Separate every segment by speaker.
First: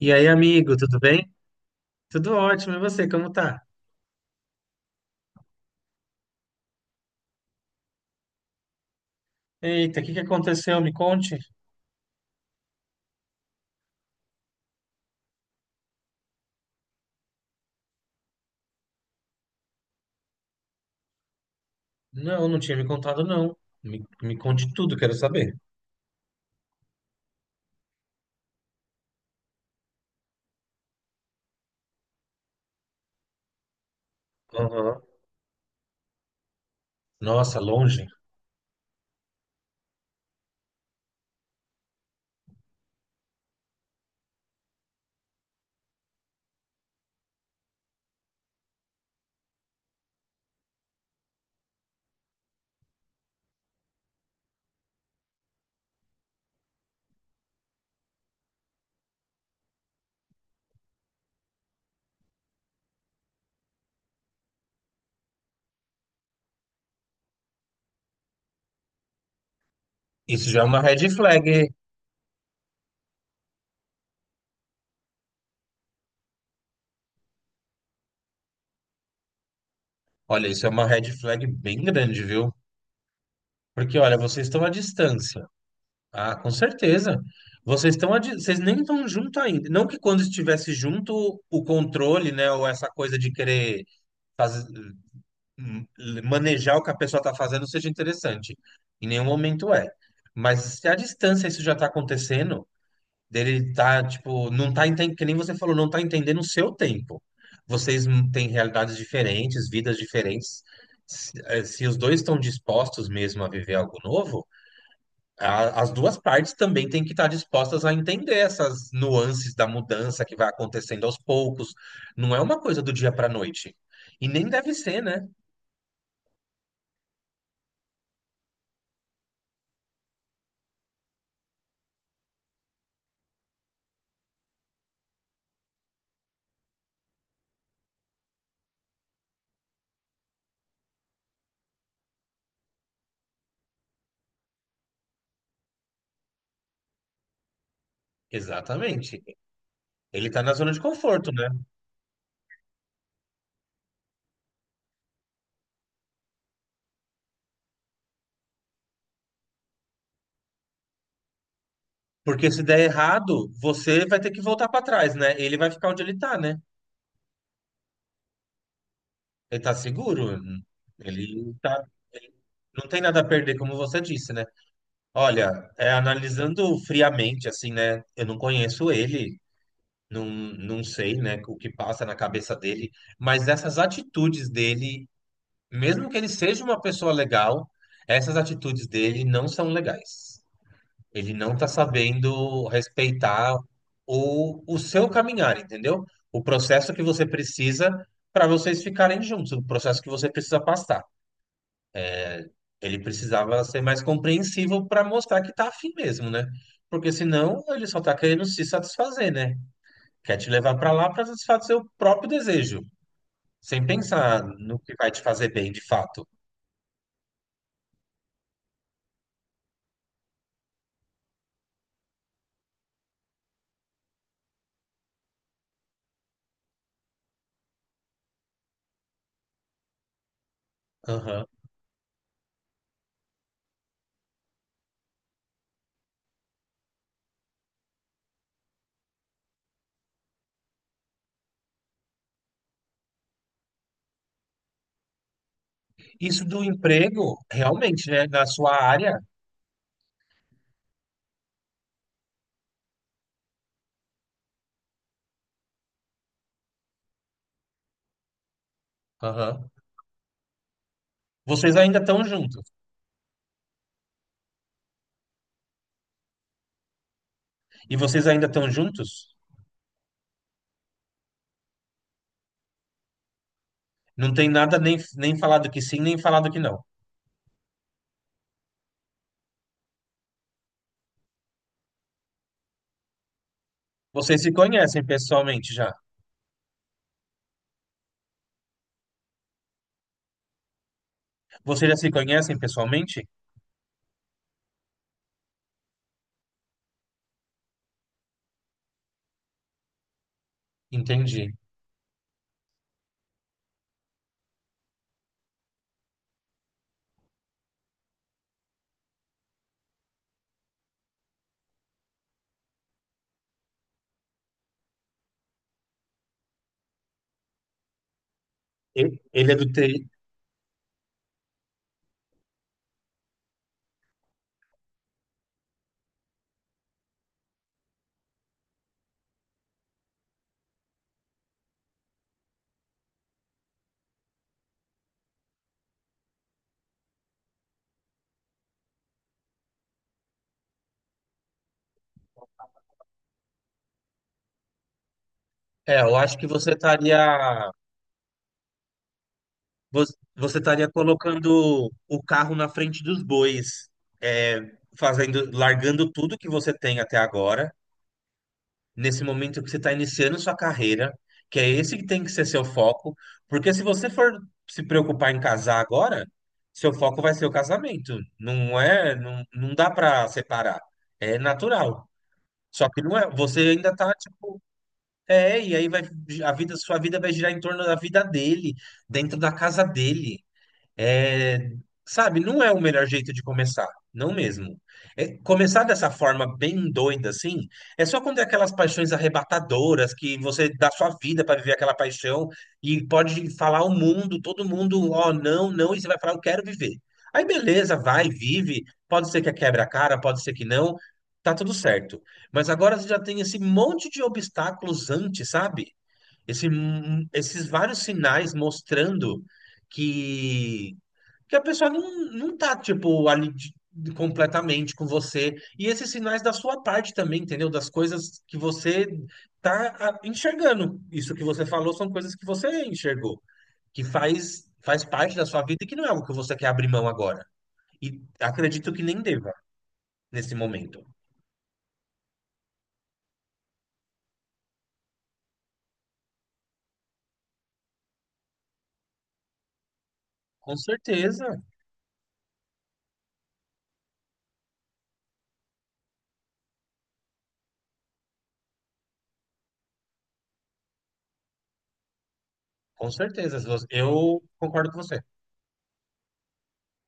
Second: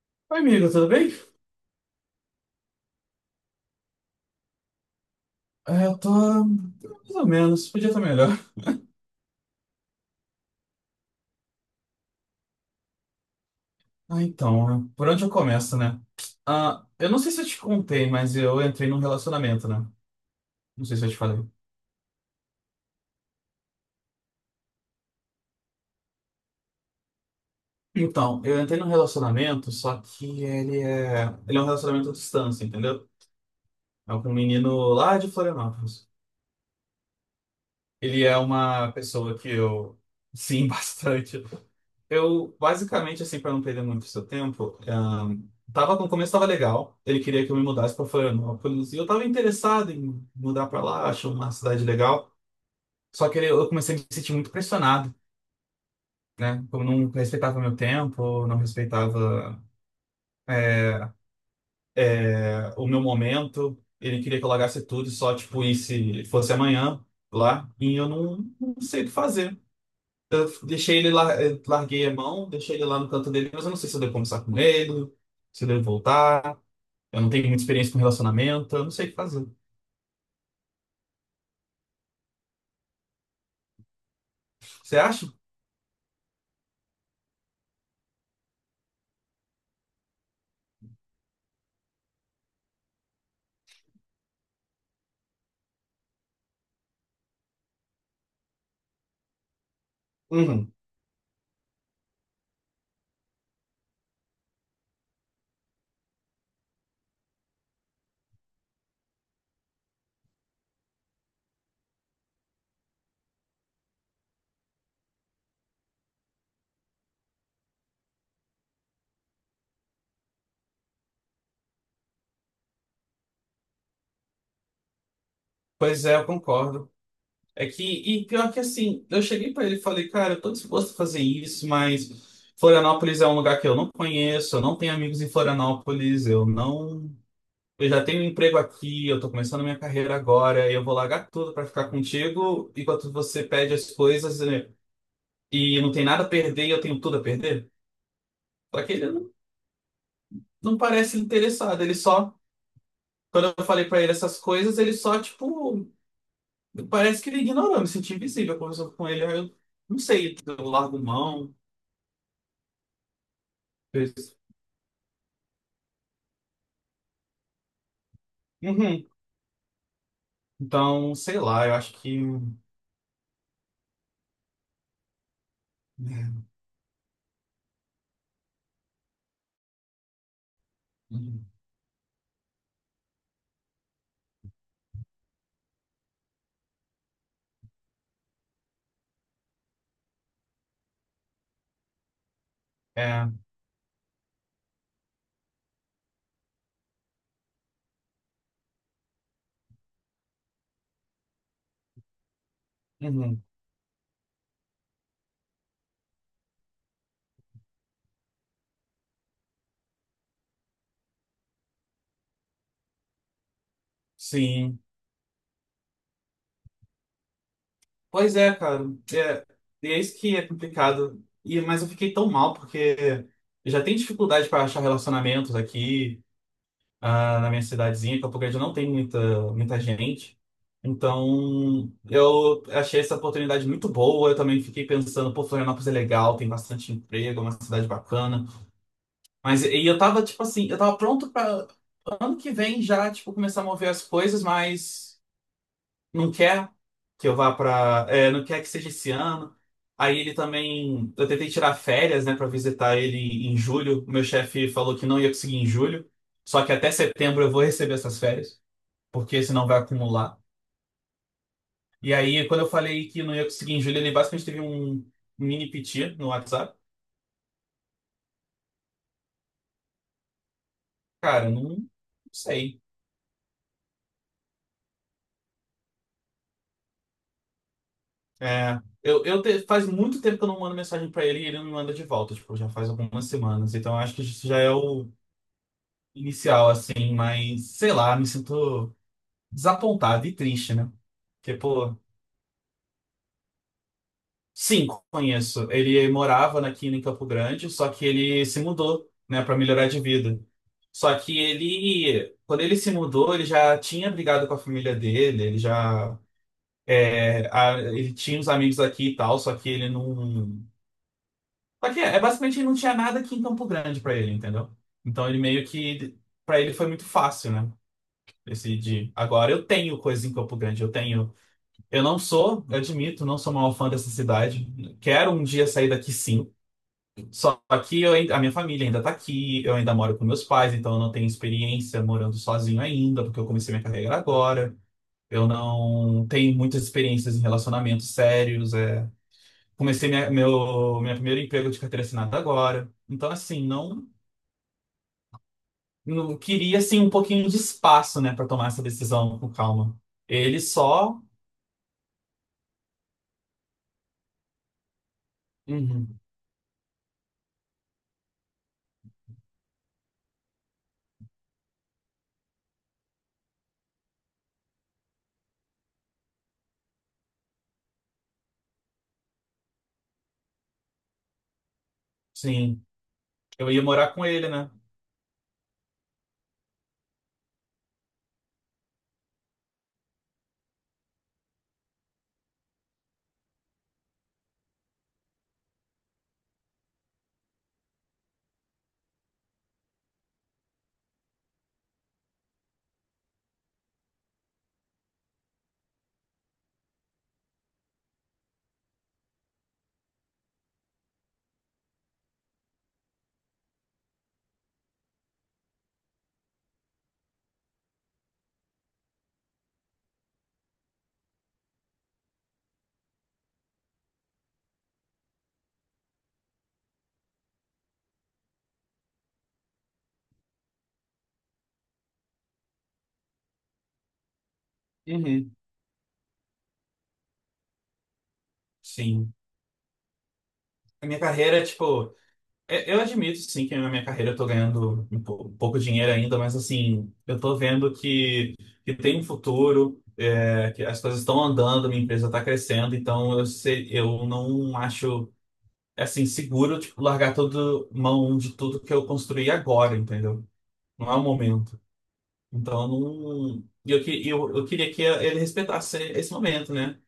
Speaker 1: E aí,
Speaker 2: Oi, amigo,
Speaker 1: amigo,
Speaker 2: tudo
Speaker 1: tudo
Speaker 2: bem?
Speaker 1: bem? Tudo ótimo, e você, como tá?
Speaker 2: É, eu tô mais ou menos, podia estar melhor.
Speaker 1: Eita, o que que aconteceu? Me conte.
Speaker 2: Ah, então, né? Por onde eu começo, né? Ah, eu não sei se eu te contei, mas eu entrei num relacionamento, né? Não sei se eu te falei.
Speaker 1: Não, não tinha me contado, não. Me conte tudo, quero saber.
Speaker 2: Então, eu entrei num relacionamento, só que ele é um relacionamento à distância, entendeu? É com um menino
Speaker 1: Aham.
Speaker 2: lá de Florianópolis.
Speaker 1: Nossa, longe.
Speaker 2: Ele é uma pessoa que eu, sim, bastante. Eu, basicamente, assim, para não perder muito seu tempo, tava, no começo tava legal. Ele queria que eu me mudasse para Florianópolis. E eu tava interessado em mudar para lá, acho uma cidade legal. Só que eu comecei a me sentir muito pressionado, né? Eu não respeitava meu tempo, não respeitava, o meu momento. Ele queria que eu largasse tudo e só, tipo, se fosse amanhã lá. E eu não, não sei o que fazer.
Speaker 1: Isso já é
Speaker 2: Eu
Speaker 1: uma
Speaker 2: deixei
Speaker 1: red
Speaker 2: ele lá,
Speaker 1: flag.
Speaker 2: larguei a mão, deixei ele lá no canto dele, mas eu não sei se eu devo conversar com ele, se eu devo voltar. Eu não tenho muita experiência com relacionamento, eu não sei o que fazer.
Speaker 1: Olha, isso é uma red flag bem grande, viu? Porque, olha, vocês estão à
Speaker 2: Você acha?
Speaker 1: distância. Ah, com certeza. Vocês estão, vocês nem estão junto ainda. Não que quando estivesse junto, o controle, né, ou essa coisa de querer fazer. hum, Manejar o que a pessoa está fazendo seja interessante. Em nenhum momento é. Mas
Speaker 2: Uhum.
Speaker 1: se à distância isso já está acontecendo, dele tá, tipo, não tá entendendo, que nem você falou, não tá entendendo o seu tempo. Vocês têm realidades diferentes, vidas diferentes. Se, se os dois estão dispostos mesmo a viver algo novo, as duas partes também têm que estar dispostas a entender essas nuances da mudança que vai acontecendo aos poucos. Não é uma coisa do dia para a noite. E nem deve ser, né?
Speaker 2: Pois é, eu concordo. É que, e pior que assim, eu cheguei pra ele e falei, cara, eu tô disposto a fazer isso, mas Florianópolis é um lugar que eu não conheço, eu não tenho amigos em Florianópolis, eu não. Eu já tenho um emprego aqui, eu tô começando a minha carreira agora, e eu vou largar tudo pra ficar contigo, enquanto você pede as coisas né, e não tem nada a perder e eu tenho tudo a perder. Só que ele
Speaker 1: Exatamente.
Speaker 2: não,
Speaker 1: Ele tá na zona
Speaker 2: não
Speaker 1: de
Speaker 2: parece
Speaker 1: conforto, né?
Speaker 2: interessado, ele só. Quando eu falei pra ele essas coisas, ele só, tipo, parece que ele ignorou, me senti invisível conversando com ele. Aí eu não sei, eu largo mão.
Speaker 1: Porque se der errado, você vai ter
Speaker 2: fez-
Speaker 1: que voltar pra trás, né? Ele vai ficar onde ele tá, né?
Speaker 2: Uhum.
Speaker 1: Ele tá seguro.
Speaker 2: Então, sei
Speaker 1: Ele
Speaker 2: lá, eu
Speaker 1: tá...
Speaker 2: acho que. Uhum.
Speaker 1: não tem nada a perder, como você disse, né? Olha, é, analisando friamente, assim, né? Eu não conheço ele, não, não sei, né? O que passa na cabeça dele, mas essas atitudes dele, mesmo que ele seja uma pessoa legal, essas atitudes dele não são legais. Ele não está sabendo
Speaker 2: É,
Speaker 1: respeitar o seu caminhar, entendeu? O processo que você precisa para vocês ficarem juntos, o processo que você precisa passar. Ele
Speaker 2: uhum.
Speaker 1: precisava ser mais compreensivo para mostrar que tá afim mesmo, né? Porque senão ele só tá querendo se satisfazer, né? Quer te levar para lá para satisfazer o próprio desejo, sem pensar no
Speaker 2: Sim.
Speaker 1: que vai te fazer bem de fato.
Speaker 2: Pois é, cara. É, e é isso que é complicado. E, mas eu fiquei tão mal, porque eu já tenho dificuldade para achar relacionamentos aqui. Ah, na minha cidadezinha, Campo Grande não tem muita, muita gente.
Speaker 1: Aham.
Speaker 2: Então, eu achei essa oportunidade muito boa. Eu também fiquei pensando, pô, Florianópolis é legal, tem bastante emprego, é uma cidade bacana. Mas e eu tava, tipo assim, eu tava pronto para ano que vem já, tipo, começar a mover as coisas, mas não
Speaker 1: Isso do
Speaker 2: quer que eu
Speaker 1: emprego,
Speaker 2: vá pra.
Speaker 1: realmente, né?
Speaker 2: É, não
Speaker 1: Na
Speaker 2: quer que
Speaker 1: sua
Speaker 2: seja esse
Speaker 1: área,
Speaker 2: ano. Aí ele também. Eu tentei tirar férias, né, pra visitar ele em julho. O meu chefe falou que não ia conseguir em julho. Só que até setembro eu vou receber essas férias porque senão
Speaker 1: aham.
Speaker 2: vai acumular.
Speaker 1: Vocês ainda
Speaker 2: E
Speaker 1: estão
Speaker 2: aí,
Speaker 1: juntos.
Speaker 2: quando eu falei que não ia conseguir em julho, ele basicamente teve um mini piti no WhatsApp.
Speaker 1: E vocês ainda estão juntos?
Speaker 2: Cara, não, não sei.
Speaker 1: Não tem nada nem, nem falado que sim, nem falado que não.
Speaker 2: É, faz muito tempo que eu não mando mensagem pra ele e ele não me manda de volta, tipo, já faz algumas semanas. Então, eu acho que
Speaker 1: Vocês
Speaker 2: isso
Speaker 1: se
Speaker 2: já é
Speaker 1: conhecem
Speaker 2: o
Speaker 1: pessoalmente já?
Speaker 2: inicial, assim, mas sei lá, me sinto desapontado e triste, né? Porque,
Speaker 1: Vocês
Speaker 2: pô,
Speaker 1: já se conhecem pessoalmente?
Speaker 2: sim, conheço. Ele morava aqui em Campo Grande, só que ele se mudou, né, para melhorar de vida. Só que
Speaker 1: Entendi.
Speaker 2: ele, quando ele se mudou, ele já tinha brigado com a família dele, ele já, é, ele tinha uns amigos aqui e tal, só que ele não, só que é, basicamente ele não tinha nada aqui em Campo Grande para ele, entendeu? Então ele meio que, para ele foi muito fácil, né? Decidir. Agora
Speaker 1: Ele é
Speaker 2: eu
Speaker 1: do
Speaker 2: tenho
Speaker 1: TI.
Speaker 2: coisa em Campo Grande, eu tenho. Eu não sou, eu admito, não sou uma fã dessa cidade. Quero um dia sair daqui sim. Só que a minha família ainda tá aqui, eu ainda moro com meus pais, então eu não tenho experiência morando sozinho ainda, porque eu comecei minha carreira agora. Eu não tenho muitas experiências em relacionamentos sérios. É. Comecei meu primeiro emprego de carteira assinada agora. Então, assim, não,
Speaker 1: É, eu
Speaker 2: não
Speaker 1: acho que
Speaker 2: queria assim, um pouquinho de espaço, né, para tomar essa decisão com calma.
Speaker 1: vo- você
Speaker 2: Ele
Speaker 1: estaria
Speaker 2: só.
Speaker 1: colocando o carro na frente dos bois, é, fazendo, largando
Speaker 2: Uhum.
Speaker 1: tudo que você tem até agora, nesse momento que você está iniciando sua carreira, que é esse que tem que ser seu foco, porque se você for se preocupar em casar agora, seu foco vai ser o casamento. Não é, não, não dá para separar. É natural.
Speaker 2: Sim,
Speaker 1: Só que não é, você
Speaker 2: eu ia
Speaker 1: ainda tá
Speaker 2: morar com ele,
Speaker 1: tipo,
Speaker 2: né?
Speaker 1: é, e aí vai a vida, sua vida vai girar em torno da vida dele, dentro da casa dele. É, sabe, não é o melhor jeito de começar, não mesmo. É, começar dessa forma bem doida assim, é só quando é aquelas paixões arrebatadoras que você dá sua vida para viver aquela paixão e pode falar ao mundo, todo mundo, ó, não, não, e você vai falar, eu quero viver. Aí beleza, vai, vive. Pode ser que quebre a cara, pode ser que não, tá tudo certo. Mas agora você já tem esse monte de obstáculos antes, sabe? Esse, esses vários sinais mostrando que porque a pessoa não, não tá, tipo, completamente com você. E esses sinais da sua parte também, entendeu? Das coisas que você tá enxergando. Isso que você falou são coisas que você enxergou, que faz parte da
Speaker 2: Uhum.
Speaker 1: sua vida e que não é algo que você quer abrir mão agora. E acredito que nem
Speaker 2: Sim.
Speaker 1: deva nesse momento.
Speaker 2: A minha carreira, tipo. É, eu admito, sim, que na minha carreira eu tô ganhando um pouco dinheiro ainda, mas assim, eu tô vendo que tem um futuro, é,
Speaker 1: Com
Speaker 2: que as coisas estão
Speaker 1: certeza,
Speaker 2: andando, minha empresa tá crescendo, então eu sei, eu não acho, assim, seguro, tipo, largar todo mão de tudo que eu construí agora, entendeu? Não é o momento. Então,
Speaker 1: com certeza.
Speaker 2: não... e eu, que-
Speaker 1: Eu
Speaker 2: eu, eu
Speaker 1: concordo
Speaker 2: queria
Speaker 1: com
Speaker 2: que
Speaker 1: você.
Speaker 2: ele respeitasse esse momento, né?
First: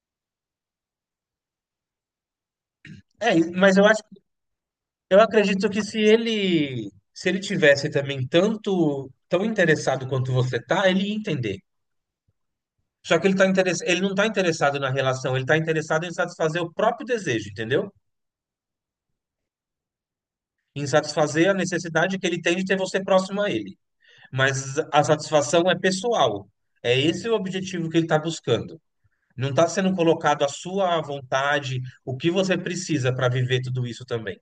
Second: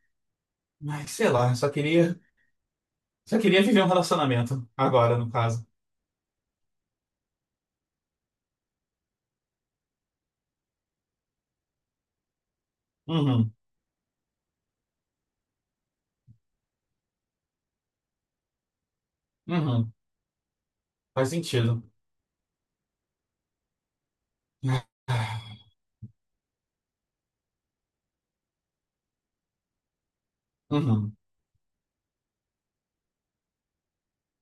Speaker 2: Mas, sei lá,
Speaker 1: É,
Speaker 2: só queria
Speaker 1: mas
Speaker 2: viver
Speaker 1: eu
Speaker 2: um
Speaker 1: acho.
Speaker 2: relacionamento, agora,
Speaker 1: Eu
Speaker 2: no caso.
Speaker 1: acredito que se ele tivesse também tanto tão interessado quanto você tá, ele ia entender. Só que
Speaker 2: Uhum,
Speaker 1: ele não está interessado na relação, ele está interessado em satisfazer o próprio desejo, entendeu?
Speaker 2: uhum,
Speaker 1: Em
Speaker 2: faz
Speaker 1: satisfazer a
Speaker 2: sentido.
Speaker 1: necessidade que ele tem de ter você próximo a ele. Mas a
Speaker 2: Ah,
Speaker 1: satisfação é pessoal. É esse o objetivo que ele está buscando. Não está sendo colocado a sua
Speaker 2: uhum.
Speaker 1: vontade, o que você precisa para viver tudo isso também.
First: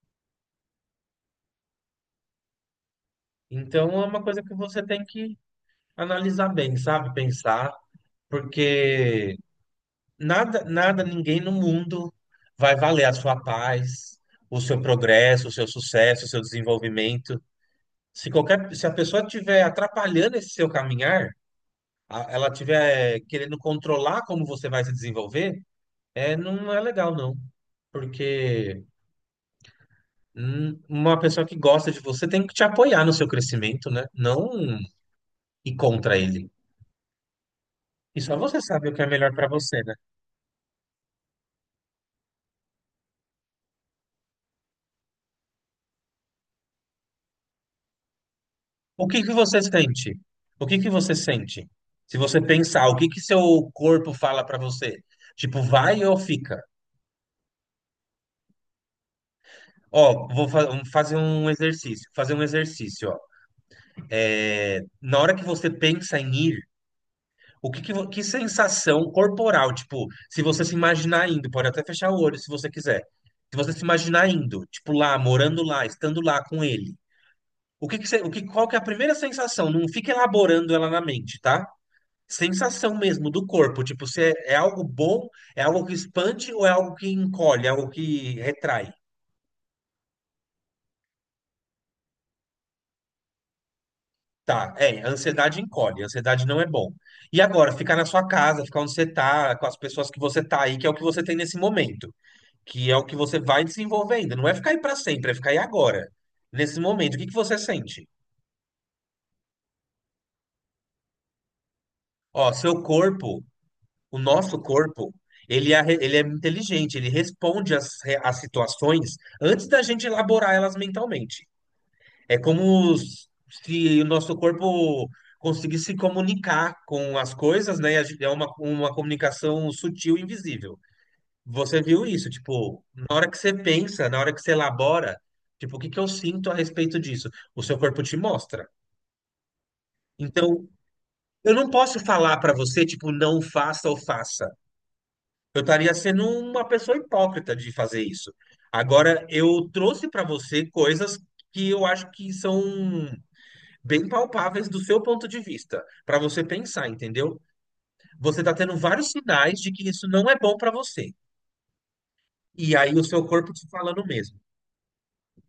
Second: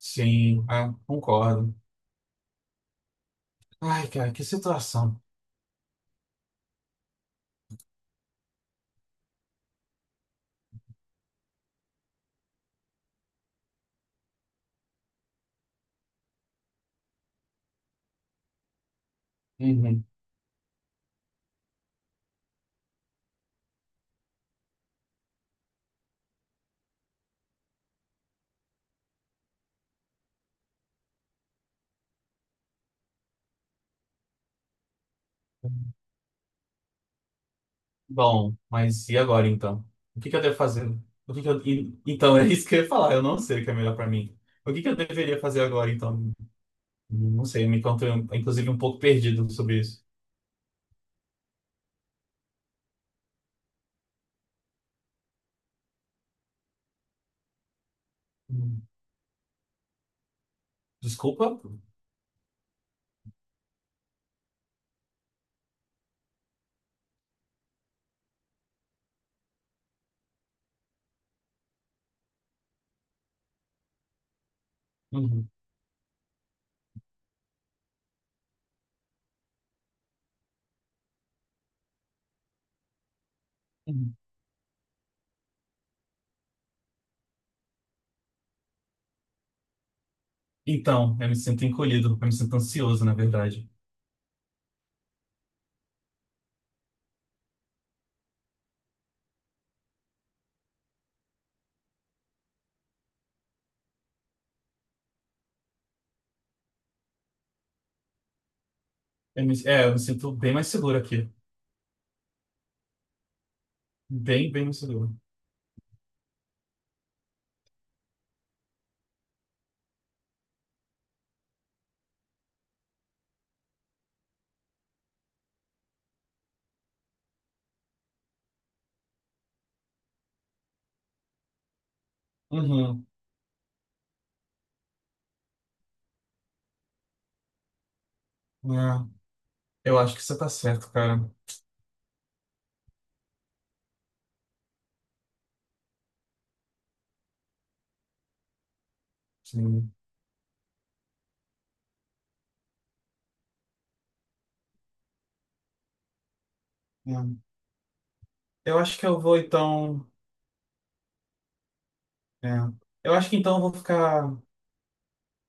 Speaker 2: Sim, ah, concordo.
Speaker 1: Então é
Speaker 2: Ai,
Speaker 1: uma
Speaker 2: cara,
Speaker 1: coisa
Speaker 2: que
Speaker 1: que você tem
Speaker 2: situação.
Speaker 1: que analisar bem, sabe? Pensar. Porque nada, nada, ninguém no mundo vai valer a sua paz, o seu progresso, o seu sucesso, o seu desenvolvimento. Se a pessoa estiver
Speaker 2: Uhum.
Speaker 1: atrapalhando esse seu caminhar, ela estiver querendo controlar como você vai se desenvolver, é, não é legal, não. Porque uma pessoa que gosta de você tem que te apoiar no seu crescimento, né? Não ir contra ele. E só
Speaker 2: Bom,
Speaker 1: você sabe o que é
Speaker 2: mas e
Speaker 1: melhor
Speaker 2: agora
Speaker 1: para você,
Speaker 2: então?
Speaker 1: né?
Speaker 2: O que que eu devo fazer? O que que então, é isso que eu ia falar. Eu não sei o que é melhor pra mim. O que que eu deveria fazer agora então? Não sei, me encontrei, inclusive, um pouco
Speaker 1: O que que
Speaker 2: perdido
Speaker 1: você
Speaker 2: sobre isso.
Speaker 1: sente? O que que você sente? Se você pensar, o que que seu corpo fala para você? Tipo, vai ou fica?
Speaker 2: Uhum.
Speaker 1: Ó, vamos
Speaker 2: Desculpa?
Speaker 1: fazer um exercício, ó. É, na hora que você pensa em ir, o que que, vo- que sensação corporal, tipo, se você se imaginar indo, pode até fechar o olho se você quiser. Se você se imaginar indo, tipo lá,
Speaker 2: Uhum.
Speaker 1: morando lá, estando lá com ele. O que que você, o que, qual que é a primeira sensação? Não fica elaborando ela na mente, tá? Sensação mesmo do corpo, tipo,
Speaker 2: Uhum.
Speaker 1: se é, é algo bom, é algo que expande ou é algo que encolhe, é algo que retrai.
Speaker 2: Então, eu me sinto encolhido. Eu me sinto ansioso, na verdade.
Speaker 1: Tá, é, a ansiedade encolhe, a ansiedade não é bom. E agora, ficar na sua casa, ficar onde você tá, com as pessoas que você tá aí, que é o que você tem nesse momento, que é o que você vai desenvolvendo, não é ficar aí pra sempre, é ficar aí agora, nesse momento. O que que você sente?
Speaker 2: É, eu me sinto bem mais seguro aqui.
Speaker 1: Ó, seu corpo, o
Speaker 2: Bem,
Speaker 1: nosso
Speaker 2: bem mais
Speaker 1: corpo,
Speaker 2: seguro.
Speaker 1: ele é inteligente, ele responde às situações antes da gente elaborar elas mentalmente. É como se o nosso corpo conseguisse se comunicar com as coisas, né? E a gente- É uma comunicação sutil e invisível. Você viu isso, tipo, na
Speaker 2: Uhum.
Speaker 1: hora que você pensa, na hora que você elabora, tipo, o que que eu sinto a respeito disso? O seu corpo te mostra.
Speaker 2: É. Eu acho que você tá
Speaker 1: Então,
Speaker 2: certo, cara.
Speaker 1: eu não posso falar pra você, tipo, não faça ou faça. Eu estaria sendo uma pessoa hipócrita de fazer isso. Agora, eu
Speaker 2: Sim.
Speaker 1: trouxe pra você coisas que eu acho que são bem palpáveis do seu ponto de vista, para você pensar, entendeu?
Speaker 2: É.
Speaker 1: Você está tendo
Speaker 2: Eu acho que
Speaker 1: vários
Speaker 2: eu vou
Speaker 1: sinais de que isso
Speaker 2: então.
Speaker 1: não é bom para você.
Speaker 2: É.
Speaker 1: E aí o
Speaker 2: Eu
Speaker 1: seu
Speaker 2: acho que
Speaker 1: corpo
Speaker 2: então eu
Speaker 1: te
Speaker 2: vou
Speaker 1: falando
Speaker 2: ficar.
Speaker 1: mesmo.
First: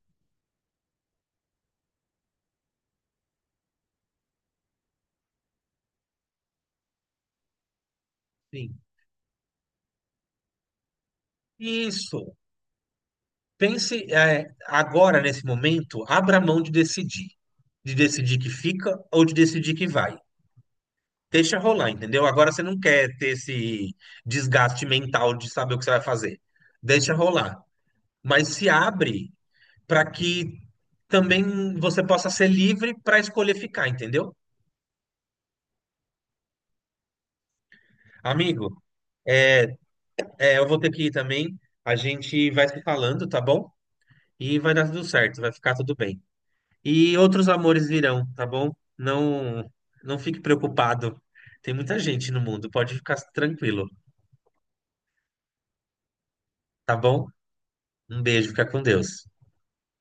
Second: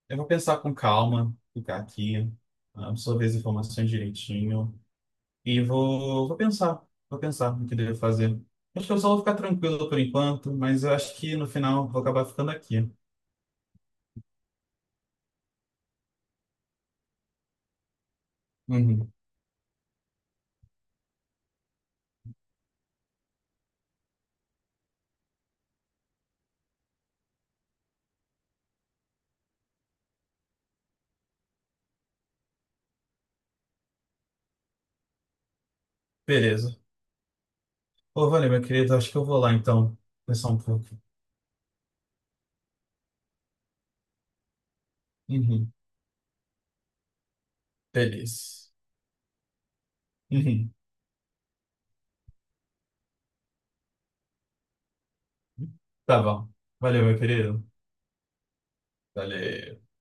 Speaker 2: Eu vou pensar com calma, ficar aqui, ah, absorver as informações direitinho. E vou pensar. Vou pensar no que devo fazer.
Speaker 1: Sim.
Speaker 2: Acho que eu só vou ficar tranquilo por enquanto, mas eu acho que no final eu vou acabar
Speaker 1: Isso.
Speaker 2: ficando aqui.
Speaker 1: Pense, é, agora, nesse momento, abra mão de decidir. De decidir que fica
Speaker 2: Uhum.
Speaker 1: ou de decidir que vai. Deixa rolar, entendeu? Agora você não quer ter esse desgaste mental de saber o que você vai fazer. Deixa rolar. Mas se abre para que também você possa ser livre para escolher ficar, entendeu?
Speaker 2: Beleza. Ô, valeu, meu
Speaker 1: Amigo,
Speaker 2: querido. Acho que eu vou lá então. Pensar
Speaker 1: é,
Speaker 2: um
Speaker 1: eu vou ter
Speaker 2: pouco.
Speaker 1: que ir também. A gente vai se falando, tá bom? E vai dar tudo certo, vai
Speaker 2: Uhum.
Speaker 1: ficar tudo bem. E outros amores virão, tá bom?
Speaker 2: Beleza.
Speaker 1: Não, não fique
Speaker 2: Uhum.
Speaker 1: preocupado. Tem muita gente no mundo, pode ficar tranquilo,
Speaker 2: Tá bom.
Speaker 1: tá
Speaker 2: Valeu, meu
Speaker 1: bom?
Speaker 2: querido.
Speaker 1: Um beijo, fica com Deus.
Speaker 2: Valeu.